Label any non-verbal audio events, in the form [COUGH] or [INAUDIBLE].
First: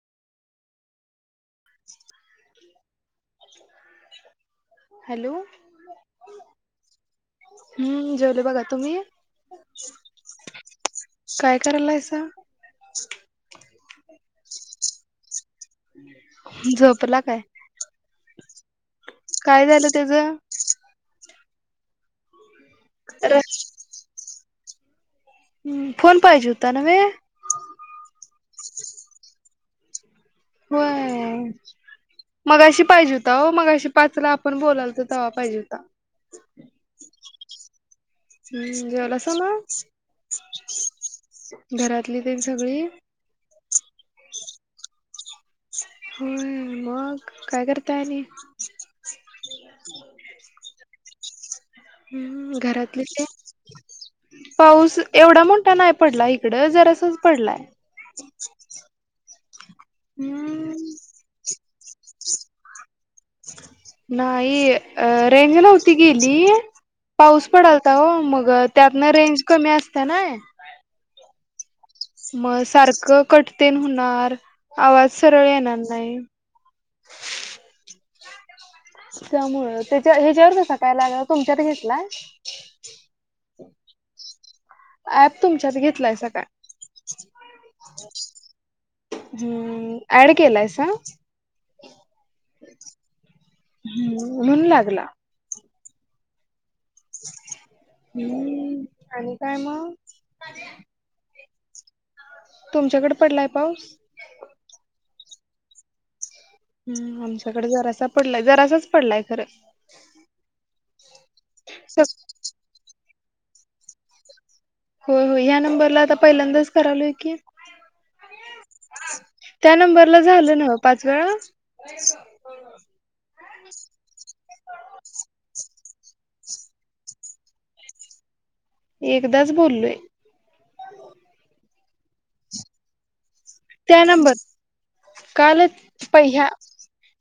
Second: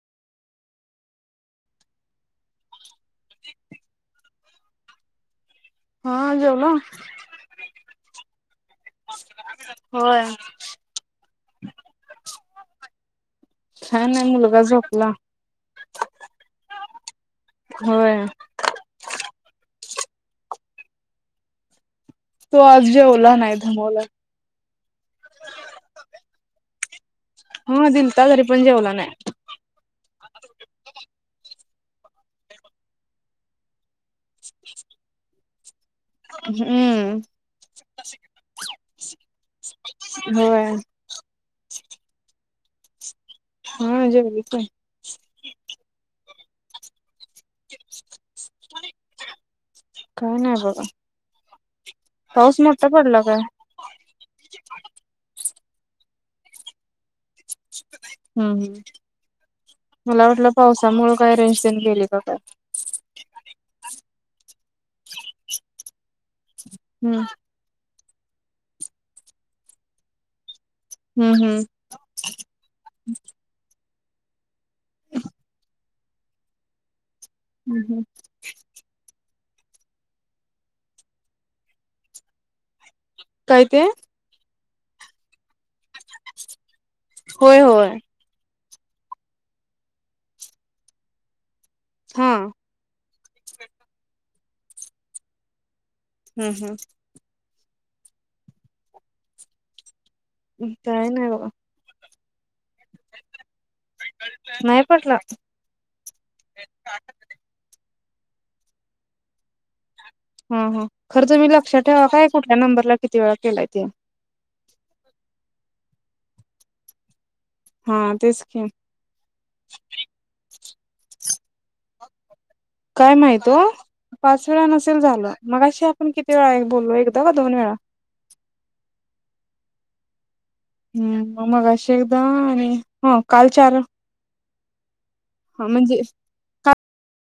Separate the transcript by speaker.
Speaker 1: [INAUDIBLE] Hello.
Speaker 2: हा जेवलाव.
Speaker 1: हम्म जेवले बघा, तुम्ही.
Speaker 2: होय.
Speaker 1: काय करायलायसा.
Speaker 2: काय नाही मुलगा झोपला.
Speaker 1: झोपला काय.
Speaker 2: होय.
Speaker 1: काय झालं त्याचं.
Speaker 2: तो आज जेवला
Speaker 1: र
Speaker 2: नाही, धमावला.
Speaker 1: हं फोन पाहिजे होता नव्हे.
Speaker 2: हा दिलत तरी पण जेवला नाही
Speaker 1: होय मगाशी पाहिजे होता हो मगाशी पाचला आपण बोलाल तो तेव्हा पाहिजे होता
Speaker 2: हम्म
Speaker 1: हम्म जेवलास म
Speaker 2: होय
Speaker 1: घरातली ते सगळी
Speaker 2: हा जेवली काय
Speaker 1: हो मग काय करताय आणि
Speaker 2: काय नाही बाबा
Speaker 1: हम्म घरातले
Speaker 2: पडला
Speaker 1: ते
Speaker 2: काय?
Speaker 1: पाऊस एवढा मोठा नाही पडला इकड जरासच पडला
Speaker 2: हम्म हम् मला वाटलं
Speaker 1: हम्म
Speaker 2: पावसामुळे काय रेंजशन गेले काय
Speaker 1: नाही अ रेंग नव्हती गेली
Speaker 2: हम्म
Speaker 1: पाऊस पडल मग त्यातनं रेंज कमी असते ना
Speaker 2: हम्म हम्म
Speaker 1: मग सारखं कटतेण होणार आवाज सरळ येणार नाही
Speaker 2: हम्म हम्म
Speaker 1: त्यामुळ त्याच्या ह्याच्यावर कसा काय लाग तुमच्यात घेतलाय
Speaker 2: काय ते
Speaker 1: ऍप तुमच्यात घेतलाय सकाळी
Speaker 2: होय होय
Speaker 1: हम अँड केल्यायेस हा
Speaker 2: हा
Speaker 1: हम् म्हणून लागला
Speaker 2: हम्म हम्म
Speaker 1: हम्म आणि काय मग
Speaker 2: काय नाही बाबा
Speaker 1: तुमच्याकडे पडलाय पाऊस
Speaker 2: नाही पडला
Speaker 1: हम आमच्याकडे जरासा पडलाय जरासाच पडलाय खरं
Speaker 2: हा हा खरंच मी लक्षात ठेवा काय कुठल्या नंबरला किती वेळ केलाय ते
Speaker 1: हो हो या्या नंबरला आता पहिल्यांदाच करावलो आहे की
Speaker 2: हा तेच की
Speaker 1: त्या नंबरला झालं ना पाच वेळा
Speaker 2: काय माहित ओ पाच वेळा नसेल झालं मगाशी आपण किती वेळा बोललो एकदा ग दोन वेळा
Speaker 1: एकदाच बोललोय
Speaker 2: हम्म मगाशी एकदा आणि हा काल चार
Speaker 1: त्या नंबर
Speaker 2: हा म्हणजे
Speaker 1: कालच पहि्या